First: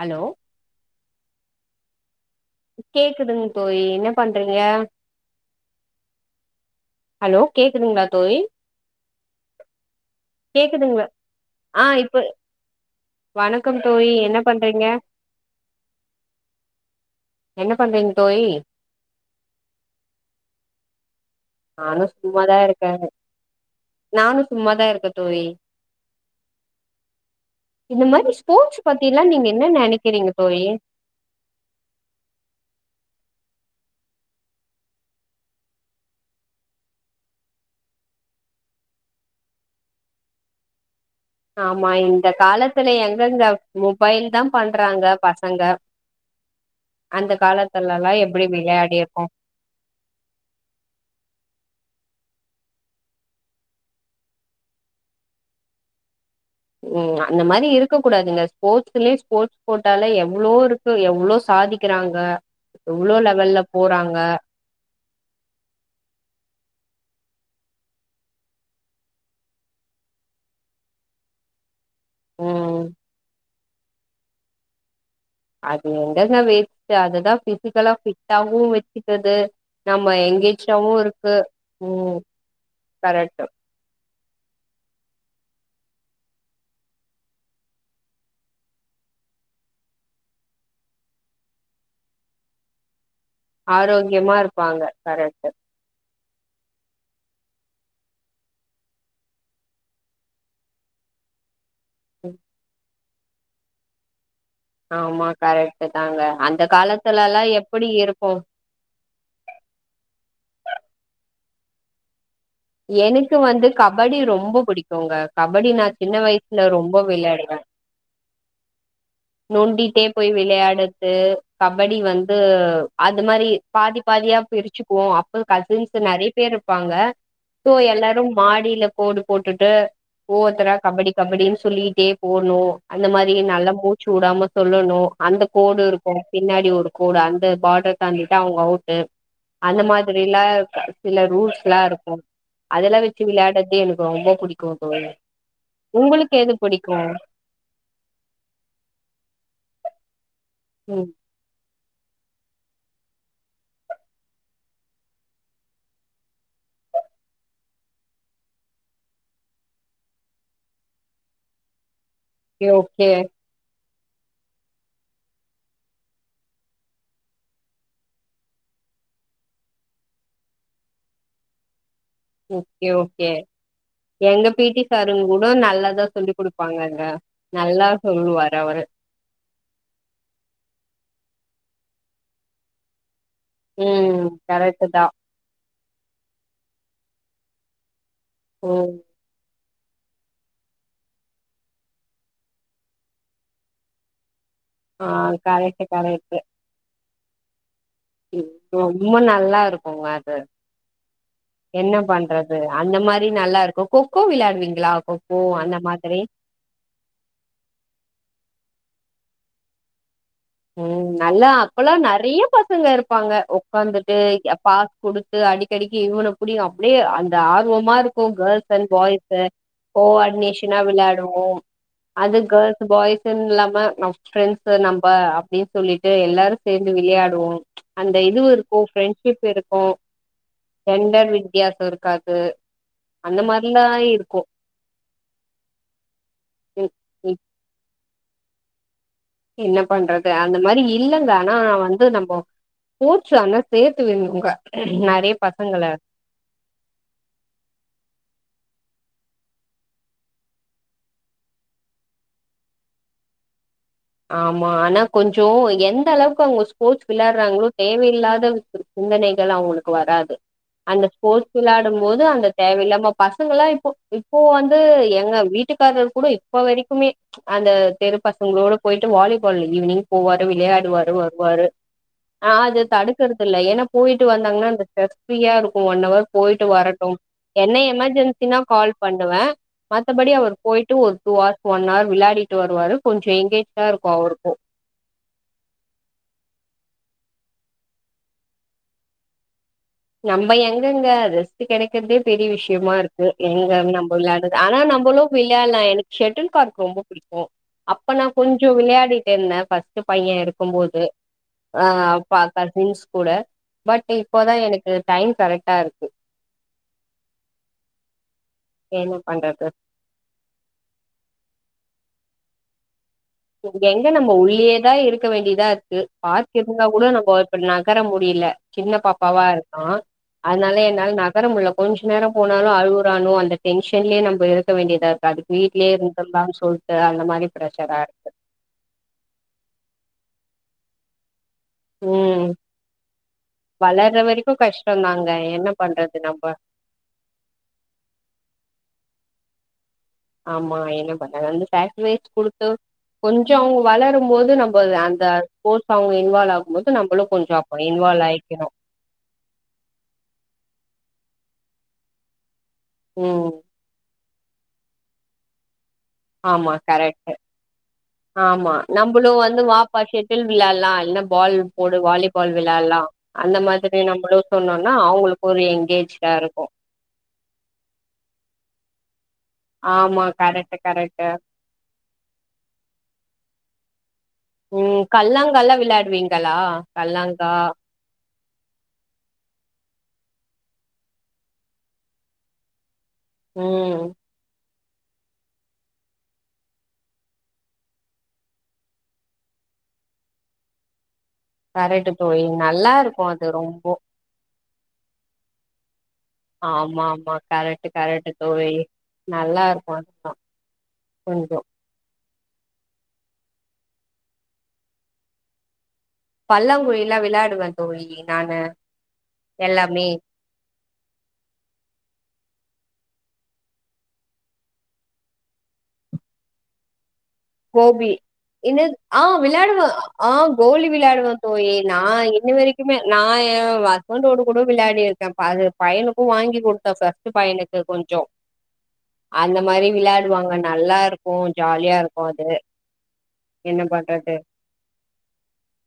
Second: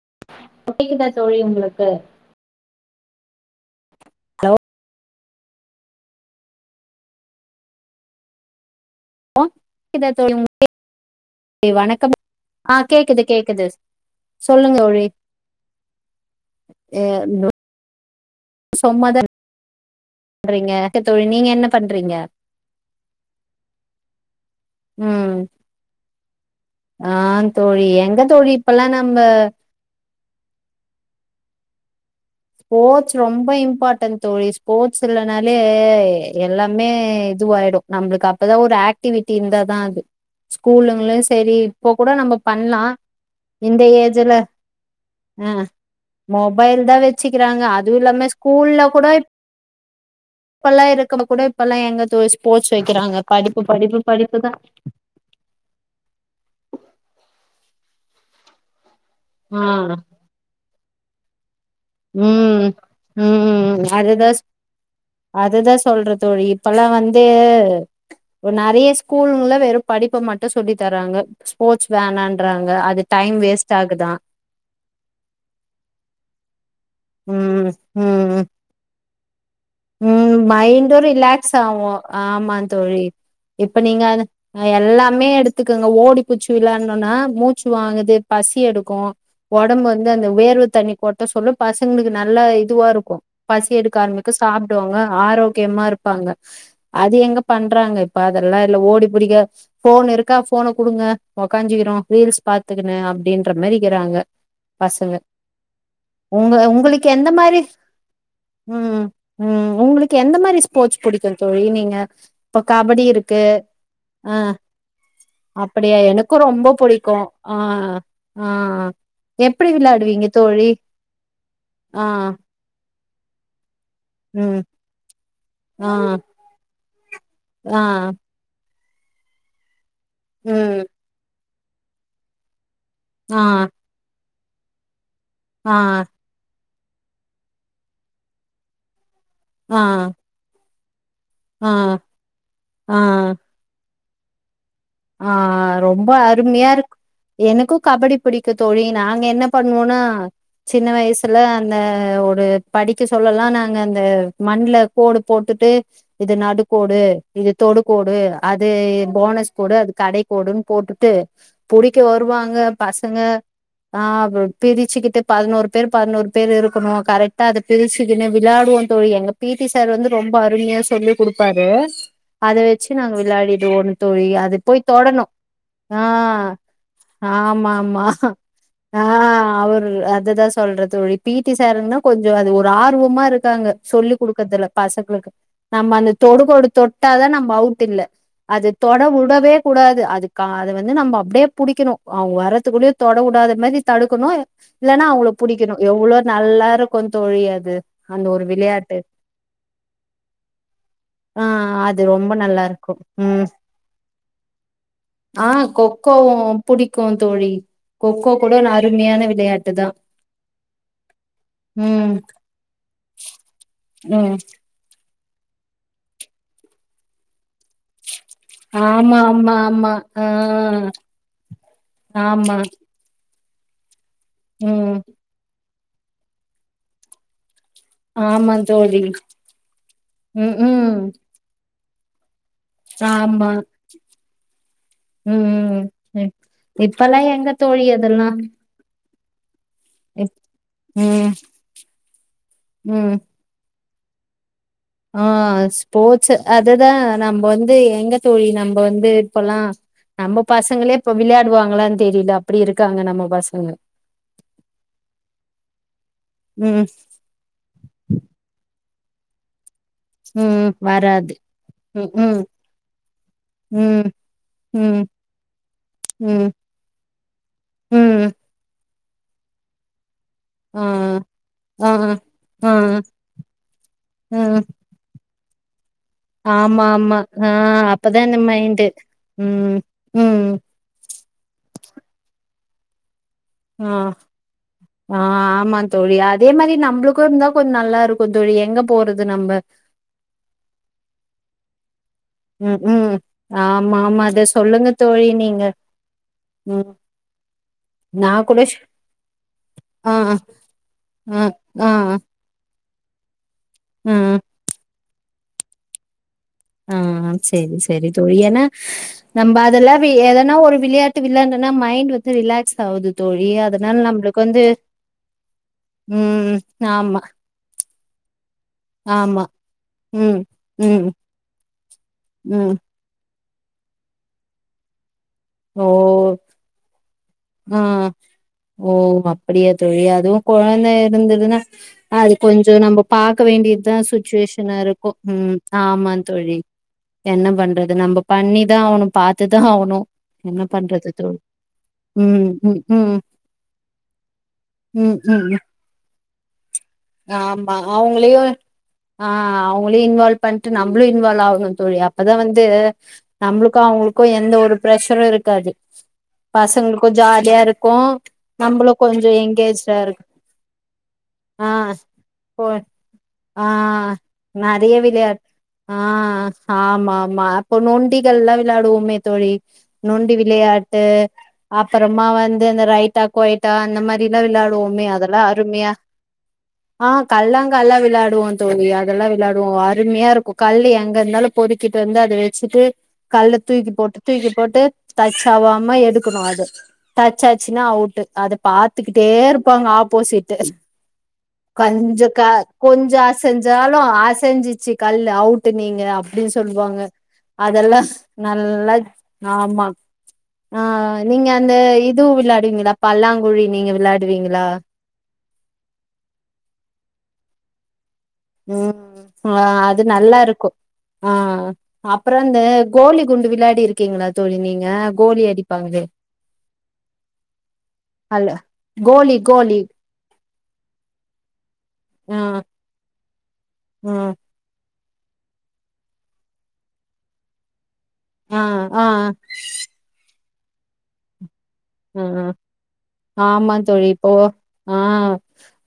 hello [unintelligible] தோழி உங்களுக்கு கேக்குதுங்க தோழி என்ன ஹலோ பண்றீங்க ஹலோ கேக்குதுங்களா தோழி கேக்குதா தோழி உங்களுக்கு கேக்குதுங்களா ஆ வணக்கம் இப்ப ஆ கேக்குது கேக்குது வணக்கம் தோழி என்ன சொல்லுங்க பண்றீங்க தோழி ஏ இந்த என்ன பண்றீங்க தோழி சும்மா தா பண்றீங்க தோழி நீங்க என்ன நானு பண்றீங்க சும்மாதா இருக்கே நானு சும்மாதா இருக்கே ம் தோழி ஆ தோழி இந்த எங்க மாரி தோழி ஸ்போர்ட்ஸ் இப்பல்லா நம்ம பத்தில்லா நீங்க என்ன நெனைக்கிறீங்க தோழி ஸ்போர்ட்ஸ் ரொம்ப இம்பார்ட்டன்ட் தோழி ஸ்போர்ட்ஸ் இல்லைனாலே எல்லாமே இதுவாயிடு நம்மளுக்கு அப்போதா ஒரு ஆக்டிவிட்டி இருந்தா தா அது ஸ்கூலுங்கள சரி ஆமா இப்போ கூட இந்த நம்ம பண்ணலா காலத்துல எங்கங்க இந்த மொபைல் ஏஜ்ல தா பண்றாங்க பசங்க ம் மொபைல் தா அந்த வச்சுக்கிறாங்க அதுவு காலத்துலலா இல்லாமே எப்டி ஸ்கூல்ல கூட விளையாடிருக்கோ இப்பெல்லா இருக்கது கூட இப்பல்லா எங்க தோழி ஸ்போர்ட்ஸ் வைக்கிறாங்க படிப்பு படிப்பு படிப்புதா ம் அந்த மாரி இருக்க கூடாதுங்க ஸ்போர்ட்ஸ்லயே ஸ்போர்ட்ஸ் ஆ கோட்டால எவ்ளோ இருக்கு எவ்ளோ சாதிக்கிறாங்க ம் எவ்ளோ லெவல்ல ம் போறாங்க அதுதா அதுதா சொல்றே தோழி இப்பல்லா வந்து நெறைய ஸ்கூல்ல வெறு படிப்ப மட்டு சொல்லி தராங்க ஸ்போர்ட்ஸ் வேணான்றாங்க ம் அது டைம் வேஸ்ட் ஆகுதா அது எங்கதா வேஸ்ட் ஆகுதா அதுதா ம் பிசிக்கலா ம் பிட்டாவு வச்சுக்குது நம்ம ம் எங்கேஜாவு மைண்டு இருக்கு ரிலாக்ஸ் ஆகு ம் ஆமா தோழி கரெக்ட் இப்ப நீங்க எல்லாமே எடுத்துக்கங்க ஓடி புடுச்சு விளயாடுனோன்னா மூச்சு வாங்குது பசி எடுக்கு ஓடம்பு வந்து அந்த வெர்வை தண்ணி கொட்ட சொல்ல பசங்களுக்கு நல்லா இதுவா இருக்கு பசி எடுக்க ஆரம்பிக்கு ஆரோக்கியமா இருப்பாங்க சாப்டுவாங்க கரெக்ட் ஆரோக்கியமா இருப்பாங்க அது எங்க பண்றாங்க இப்ப அதெல்லா இல்ல ஓடி புடிக்க போன் இருக்கா போன குடுங்க உக்காஞ்சுக்கிறோ ரீல்ஸ் பாத்துக்குணு அப்டின்ற மாரிக்கிறாங்க ஆமா கரெக்ட் தாங்க அந்த உங்களுக்கு காலத்துல எந்த எல்லா மாரி எப்புடி இருக்கு ம் ம் உங்களுக்கு எந்த மாரி ஸ்போர்ட்ஸ் புடிக்கு தோழி நீங்க இப்ப கபடி எனக்கு இருக்கு வந்து கபடி ஆ ரொம்ப புடிக்குங்க கபடி நா அப்படியா சின்ன எனக்கு வயசுல ரொம்ப புடிக்கு விளையாடுவே ஆ ஆ எப்டி நொண்டிட்டே விளாடுவீங்க போய் தோழி விளையாடது கபடி ஆ வந்து அது மாரி பாதி பாதியா ம் பிரிச்சுக்குவோ அப்ப ஆ கசின்ஸ் நெறைய பேர் இருப்பாங்க சோ ஆ எல்லாரு மாடியில கோடு போட்டுட்டு ஒவ்வொருத்தரா ம் கபடி கபடின் சொல்லிட்டே போணு அந்த மாதி ஆ நல்லா மூச்சு வுடாம சொல்லணு அந்த ஆ கோடு இருக்கு பின்னாடி ஒரு கோடு அந்த பார்டர் தாண்டிட்டா அவங்க அவுட்டு ஆ அந்த மாதிரிலா சில ஆ ரூல்ஸ்லா இருக்கு அதெல்லா வச்சு ஆ விளாட்றது எனக்கு ரொம்ப பிடிக்கு தோழி ஆ ரொம்ப உங்களுக்கு எது அருமையா பிடிக்கு இருக்கு எனக்கு கபடி பிடிக்கு தோழி நாங்க என்ன பண்ணுவோன்னா சின்ன ம் வயசு ல அந்த ஒரு படிக்க சொல்லலா நாங்க அந்த மண்ல கோடு போட்டுட்டு இது நடுக்கோடு இது தொடுகோடு அது போனஸ் கூடு அது கடைக்கோடுன் போட்டுட்டு புடிக்க வருவாங்க ஓகே பசங்க ஆ பிரிச்சுக்கிட்டு பதினோரு பேர் பதினோரு பேர் இருக்கணு கரெக்டா அத பிரிச்சுகினு விளாடுவோ தோழி எங்க பி டி சார் வந்து ரொம்ப அருமையா சொல்லி குடுப்பாரு அத ஓகே வச்சு நாங்க ஓகே விளாடிடுவோம் தோழி எங்க அத் அத பி டி போய் சாருங் தொடணு கூட ஆ நல்லாதா சொல்லி குடுப்பாங்கங்க ஆமா நல்லா ஆமா சொல்லுவாரு அவரு ஆ அவரு அதுதா சொல்றே தோழி பி டி சாருன்னா கொஞ்சோ அது ஒரு ஆர்வமா இருக் காங்க சொல்லி ம் குடுக்கறதுல கரெக்ட் தா பசக்களுக்கு நம்ம அந்த தொடுகோடு தொட்டாதா நம்ம அவுட் இல்ல அது ம் தொடவு வுடவே கூடாது அதுக்க அத வந்து நம்ம அப்டியே புடிக்கணு அவுங்க வரதுக்குள்ளே தொடவுடாத மாதி தடுக்கணு இல்லன்னா ஆ அவுங்கள புடிக்கணு கரெக்ட் எவ்ளோ கரெக்ட் நல்லா இருக்கு தோழி அது அந்த ஒரு ம் விளையாட்டு ரொம்ப நல்லா இருக்குங்க அது ஆ என்ன அது ரொம்ப பண்றது நல்லா இருக்கு அந்த மாரி ம் நல்லா இருக்கு கொக்கோ விளாடுவீங்களா கொக் ஆ கொக்கோவு புடிக்கு தோழி கொக்கோ கூட ந அருமையான விளையாட்டு தா ம் நல்லா அப்பல்லா ம் நெறையா பசங்க இருப்பாங்க உக்காந்துட்டு ம் எப்பா குடுத்து அடிக்கடிக்கு இவன புடி அப்டியே அந்த ஆர்வமா இருக்கு கேர்ள் அண்ட் ஆமா பாய்ஸு ஆமா ஆமா கோ ஆ ஆடினேஷனா விளாடுவோ அது ஆமா கர்ள்ஸ் பாய்ஸ் ஸூன் இல்லாம நம் ஃப்ரெண்ட்ஸ் ம் நம்ப அப்டின் சொல்லிட்டு எல்லாரு சேந்து விள்யாடுவோ அந்த இதுவு ஆமா இருக்கு தோழி ஃப்ரெண்ட்ஷிப் இருக்கு ம் ம் ஜெண்டர் வித்யாசோ இருக்காது ச அந்த ஆமா மாரிலா இருக்கு ம் ம் ம் ம் இப்பெல்லா எங்க தோழி அதுல்லா என்ன பண்றது அந்த மாரி ம் இல்லங்க ஆனா வந்து நம்ம ம் போச்சு அந்த சேத்து விட்ணுங்க நறைய பசங்கள ச அது தா நம்ப வந்து எங்க தோழி நம்ப வந்து இப்பல்லா நம்ம பசங்களே இப்ப விள்யாடுவாங்களான் தெரில அப்டி இருக்காங்க நம்ம பசங்க ஆமா ஆனா கொஞ்சோ எந்த அளவுக்கு அவங்க ம் ஸ்போர்ட்ஸ் விளாட்றாங்களோ தேவையில்லாத சிந்தனைகள் அவங்களுக்கு வராது ம் அந்த வராது ஸ்போர்ட்ஸ் வெளாடும் ம் போது ம் அந்த தேவயில்லாம பசங்கலா இப்போ ம் இப்போ வந்து ம் எங்க வீட் வீட்டுக்காரர் கூட ம் இப்போ வரைக்குமே அந்த தெரு ம் பசங்களோட போயிட்டு வாலிபால் ஈவினிங் போவாரு ஆ விளையாடுவாரு வருவாரு ஆ ஆ தடுக்கறதில்ல ஏனா போய்ட்டு ம் வந்தாங்கனா அந்த ஸ்ட்ரெஸ் ஃப்ரீயா இருக்கு ஒன் அவர் போய்ட்டு ஆமா வரட்டு ஆமா ஆ என்ன அப்பதான் இந்த எமர்ஜென்சினா மைண்டு கால் பண்ணுவே ம் மத்தபடி ம் அவர் போய்ட்டு ஒர் டூ ஹார்ஸ் ஒன் ஆர் விளையாடிட்டு வருவாரு கொஞ்சோ எங்கேஜ் ஆ ஆ ஆமா தோழி அதே மாரி நம்ளுக்கு இருந்தா கொஞ்ச நல்லா இருக்கு தோழி எங்க போறது நம்ப நம்ப எங்கங்க ரெஸ்ட் கெடைக் கற்தே பெரிய ம் விஷ்யமா ம் இருக்கு எங்க ஆமா நம்ப ஆமா அத விளையாட்றது ஆனா சொல்லுங்க நம்பளு தோழி நீங்க விளையாட்லா எனக் ஷெட்டெல் கார்க் ம் ரொம்ப புடிக்கு அப்ப நா கூட கொஞ்ச ஷ் விளையாடிட் இருந்தே ஃபர்ஸ்ட்டு ஆ பைய இருக்கும் போது ஆ அப்ப அத்த டிவின்ஸ் கூட பட் ஆ இப்போதா எனக்கு டைம் கரெக்டா இருக்கு ஆ செரி செரி தோழி ஏனா என்ன நம்ப பண்றது அதுல பி எதனா ஒரு விளையாட்டு விளையாட்னன்னா மைண்ட் வந்து ரிலாக்ஸ் ஆவுது இங்க எங்க நம்ம உள்ளயேதா இருக்க வேண்டியதா இருக்கு ம் பார்க் இருந்தா கூட ஆமா நம்ம இப்போ நகற முடில சின்ன பாப்பாவா ஆமா இருக்கா ம் அதனால ம் என்னால ந நகற முட்ல கொஞ்ச நேரோ போனாலு ம் அழுவுறானோ அந்த டென்ஷன்லயே நம்ப இருக்க வேண்டியதா இருக்கு அது ஓ வீட்லயே இருந்தட்லான் சொல்ட்டு அந்த மாரி ஆ ப்ரஷரா இரு ஓ அப்டியா தோழி அதுவு கொழந்த இருந்துதுனா அது ம் கொஞ்சோ நம்ப பாக்க வேண்டியத்தா வளர்ற வரைக்கு சுட்சுவேஷனா இருக்கு கஷ்டோந்தாங்க உம் என்ன ஆமா பண்றது நம்ம தோழி என்ன பண்றது நம்ப பண்ணிதா ஆவணு பாத்துதா ஆவணு ஆமா பண்றது என்ன தோழி பண்ண வந்து [unintelligible] வெயிட் ம் குடுத்து ம் ம் கொஞ்சோ அவங் வளரும்போது நம்ப ம் அந்த ம் ஸ்போர்ட்ஸ் அவங்க இன்வால்வ் ஆகு கும்போது நம்பளு கொஞ்சோ ஆமா அப்ப இன்வால் அவங்களையு ஆய்க்கனு ஆ அவங்களையு இன்வால்வ் பண்ட்டு நம்மளு இன்வால்வ் ஆகணு தோழி அப்பதா வந்து ம் நம்ளுக் கு அவுங்குளுக்கு எந்த ஒரு ப்ரஷரு இருக்காது ஆமா பசங்களுக்கு கரெக்ட் ஜாலியா இருக்கு நம்ளு கொஞ்சோ என்கேஜ்டா இருக் இல் விளாட்ல்லா இல்னா பால் போடு வாலிபால் ஆ விளாட்ல்லா அந்த ஆ மாத்ரி நம்மளு சொன்னோன்னா நெறைய அவுங்குளுக் ஒரு என்கேஜ்டா இருக்கு மாம்மா அப்போ நொண்டிகள்லா விளயாடுவோமே தோழி ஆமா நொண்டி கரெக்ட் விளையாட்டு கரெக்ட் அப்பறமா வந்து அந்த ரைட்டா கொய்டா அந்த மார் தில்லா ம் விளாடுவோமே அதெல்லா கல்லாங்கால்லா அருமையா விளையாடுவீங்களா ஆ கல்லாங்கா கல்லாங்கால்லா விளாடுவோ தோழி அதெல்லா விளாடுவோ அருமையா இருக்கு கல்லு எங்க இருந்தாலு பொறிக்கிட் வந்து அது வெச்சுட்டு கல்ல தூக்கி ம் போட்டு தூக்கி போட்டு டச் ஆவாம எடுக்குணு அது டச் ஆச்சுனா அவுட்டு அத பாத்துக்கிட்டே இருப்பாங்க ஆப்போசிட்டு கரெக்ட் கஞ்ச க தோழி நல்லா கொஞ்சோ இருக்கு அது ரொம்போ அசஞ்சாலு அசஞ்சிச்சு கல்லு அவுட்டு நீங்க அ ப்டி சொல்வாங்க ஆமா ஆமா கரெக்ட் அதெல்லா கரெக்ட் தோழி நல்லா நல்லா ஆமா இருக்கு அதுதா ஆ நீங்க கொஞ்சோ அந்த இது விளாடுவீங்களா பல்லாங்குழி நீங்க விளாடுவீங்களா பல்லாங்குழிலா விளாடுவே தோ [unintelligible] நானு உம் அ அது எல்லாமே நல்லா இருக்கு ஆ அப்ற ஆந்த கோலி குண்டு விளாடிருக்கீங்களா தோழி நீங்க கோலி அடிப்பாங்களே கோபி அல்ல என்னத் ஆ கோலி கோலி விளாடுவ ஆ கோலி விளாடுவ தோழி நா ஆ இன்னி வரைக்குமே நா ஏ ஆ ஹஸ்பண்டோடு கூடோ விளாடி இருக்கே பா பையனுக்கு வாங்கி குடுத்த ஃபஸ்ட்டு பையனுக்கு கொஞ்சோ ஆ ஆ அந்த மாறி விளாடுவாங்க நல்லா இருக்கும் ஜாலியா இருக் கும் ஆ அது ஆமா என்ன தோழி இப்போ பண்றது ஆ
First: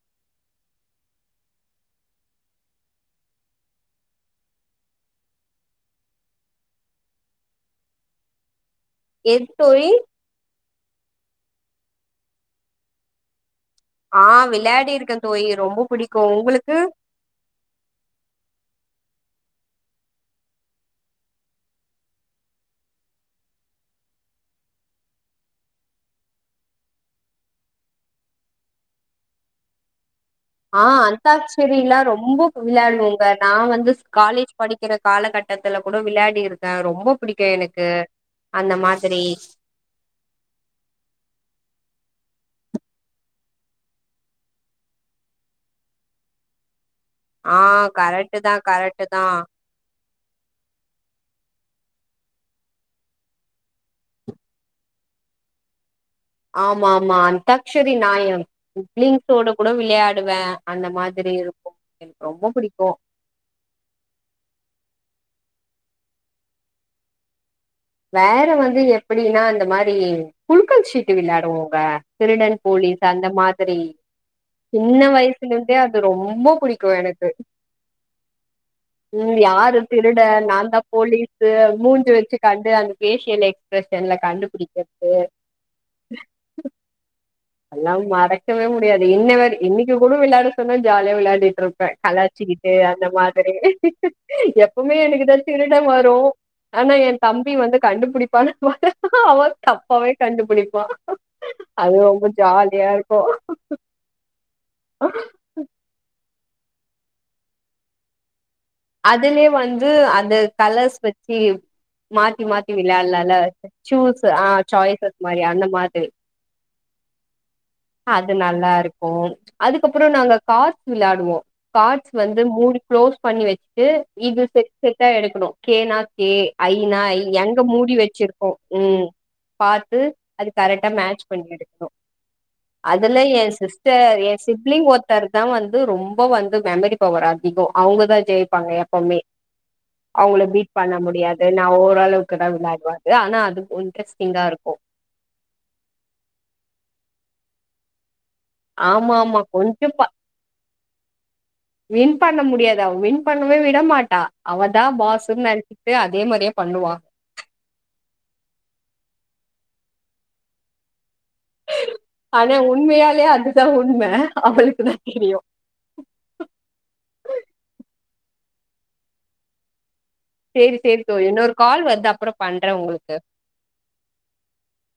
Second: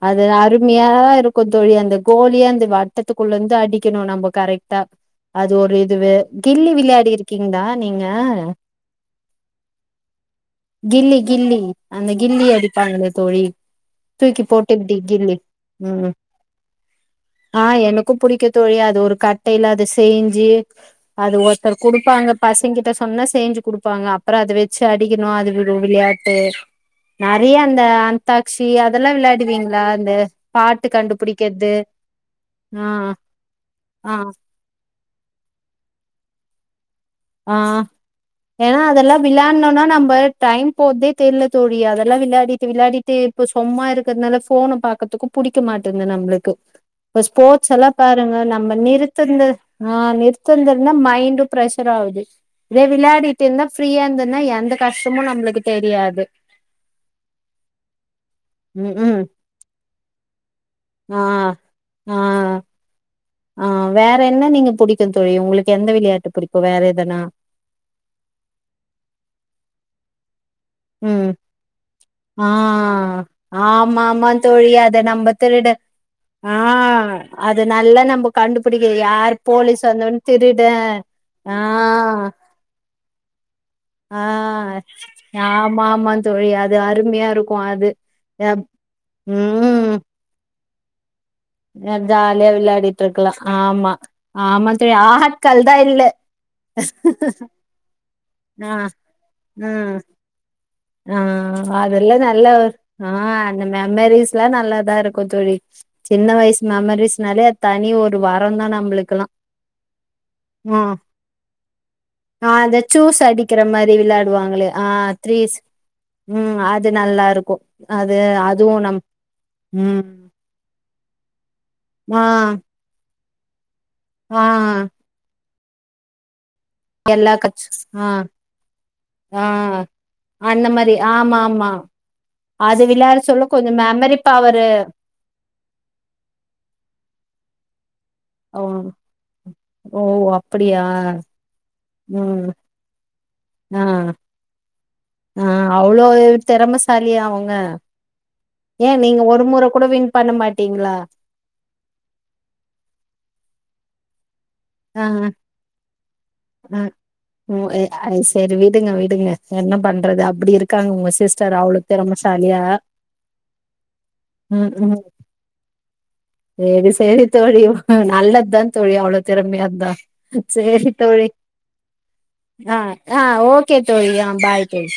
அது அருமையா இருக்கும் தோழி அந்த கோலிய அந்த வட்டத்துகுள்ள இருந்து அடிக்கணு நம்ப கரெக்ட்டா அது ஒரு இதுவு கில்லி விளையாடியிருக்கீங்களா நீங்க எத் தோழி கில்ல கில்லி அந்த கில்லி அடிப்பாங்களே தோழி ஆ தூக்கி போட்டு இப்டி விளாடிருக்கே கில்லி தோழி ரொம்ப ம் புடிக்கும் உங்களுக்கு ஆ எனக்கும் புடிக்கும் தோழி அது ஒரு கட்டையில அத செய்ஞ்சு அது ஒருத்தர் குடுப்பாங்க பசங்கிட்ட சொன்னா செய்ஞ்சு குடுப்பாங்க அப்புறோ அத வெச்சு அடிக்கணு அது ஒரு விளையாட்டு நெறையா அந்த அந்தாக்ஸ்சி அதெல்லா விளாடுவீங்களா அந்த ஆ பாட்டு கண்டுபிடிக்கிறது அந்தாக்ஸரில்லா ரொம்ப ஆ விளையாடுவேங்க நா வந்து ஆ காலேஜ் படிக்கிற காலகட்டத்துல கூட விளையாடியிருக்கே ரொம்ப புடிக் அ ஏன்னா அதெல்லா விளையாட்ணுன்னா நம்ப டைம் போற்தே தெர்ல தோழி அதெல்லா விளாடிட்டு விளாடிட்டு இப்ப சும்மா இருக்கறதுனால ஃபோன பாக்கதுக்கும் புடிக்க மாட்டேன்து நம்மளுக்கு இப்ப ஆ ஸ்போர்ட்ஸ் எல்லா பாருங்க கரெக்ட் தா நம்ம கரெக்ட் தா நிறுத்துன்து ஆ நிறுத்துன்து இருந்துதா மைண்ட் பிரஷ் சர் ஆவுது இதே விளையாடிட்டு இருந்தா ஃப்ரியா இருந்ததுன்னா எந்த கஷ்டமு நம்மளுக்கு தெரியாது ஆமா ஆமா அந்தாக்ஷரி நாயம் ம் ம் உப்லிங்ஸ் ஓட கூட விளையாடுவே அந்த ஆ மாதிரி இருக்கும் ஆ போ ஆ வேற என்ன நீங்க புடிக்கும் தோழி உங்களுக்கு எந்த விளையாட்டு புடிக்கும் வேற எதனா வேற வந்து எப்டின்னா இந்த மாறி குலுக்கல் சீட்டு ம் விளையாடுவோங்க ஆ திருடன் போலீஸ் அந்த மாதிரி ஆமா ஆமா தோழி சின்ன அத நம்ம வயசு திருட சின்ன [unintelligible] அது ரொம்ப ஆ புடிக்கும் எனக்கு அது நல்லா நம்ம கண்டுபிடிக்க யார் ம் யாரு போலீஸ் திருட வந்தவன் நா தா போலீஸ்சு ஆ மூஞ்ச வச்சு கண்டு அந்த வேஷியலைஸ் ஆ ஆமா ஆமா தோழி அது அருமையா இருக்கும் அது அப் க்கவே முடியாது இன்ன வறீ இன்னிக்கு ம் கூட விளையாட சொன்னா ஜாலியா விளையாடிட்டு இருப்பே ஜாலியா கலாச்சிக்கிட்டு விளையாடிட்டு இந்த இருக்கலா மாதிரி ஆமா ஆமா தோழி எப்பவுமே எனக்கு தா ஆட்கள் திருடன் இல்ல வரும் ஆனா என் தம்பி வந்து கண்டுபுடிப்பானா அ அ து கண்டுபுடிப்பா ஆ அதெல்லா நல்லா ஆ இருக்கு அந்த மே மெமரிஸ்லா நல்லா தா இருக்கும் தோழி சின்ன வயசு மெமரிஸ்னாலே அத் தனி ஒரு வரோ தான அதுலயே வந்து அந்த ம் கலர்ஸ் வச்சி மாத்தி ஆ மாத்தி அந்த விளையாட்லா சூஸ் இல்ல அடிக்கிற மாரி சூஸ்சு ஆ விளையாடுவாங்களே சாய்சஸ் மாறி த்ரீஸ் அந்த மாதிரி ம் அது நல்லா இருக்கு அது நல்லா அதுவு நம் இருக்கும் ம் அதுக்கப்புறோ நாங்க காட்ஸ் விளாடுவோ காட்ஸ் ஆ வந்து மூடி க்ளோஸ் பண்ணி வச்சுட்டு இது ஆ செட் செட் டா எடுக்கணு கேனா கே ஐனா ஐ எல்லா எங்க கட்ஸ் மூடி ஆ வச்சிருக்கு ம் ஆ பாத்து அது அந்த கரெக்டா மாரி மேட்ச் ஆமா பண்ணி ஆமா எடுக்கணு அது விளாட அதுல எ சொல்ல கொஞ்சோ மெமரி சிஸ்டர் என் பவரு சிப்லிங் ஒத் தர் தா வந்து ரொம்ப வந்து மெமரி பவர் அதிகோ அவங்கதா ஜெயி ஓ ப்பாங்க எப்போமே ஓ அவங்கள பீட் அப்படியா பண்ண முடியாது நா ஓரளவுக்கு ம் தா விளாடுவ ஆனா அதுவு ஆ இன்ரெஸ்டிங்கா இருக்கும் ஆ அவ்ளோ திறமசாலியா அவங்க ஏ ஆமா நீங்க ஆமா ஒரு முற கூட கொஞ்சோ ப வின் பண்ண மாட்டீங்களா வின் பண்ண முடியாது அவ வின் பண்ணவே விட மாட்டா அவதா ஆ பாஸ்ன்னு நெனைச்சிட்டு அதே மாதிரியே ஆ பண்ணுவான் ம் ஏ ஆ செரி விடுங்க விடுங்க என்ன பண்றது அப்டி இருக்காங்க உங்க சிஸ்டர் அவளுக் ஆனா உண்மையாலே அதுதா உண்ம அவளுக்கு தா தெரியு செரி செரி தோழி நல்லதுஸதா தோழி அவ்ளோ திறமையா இருந்தா சேரி செரி சேரி தோழி இன்னொரு கால் வருது அப்புறோ பண்றே ஆ உங்களுக்கு ஆ ஓக் கே தோழி ஆ பாய் தோழி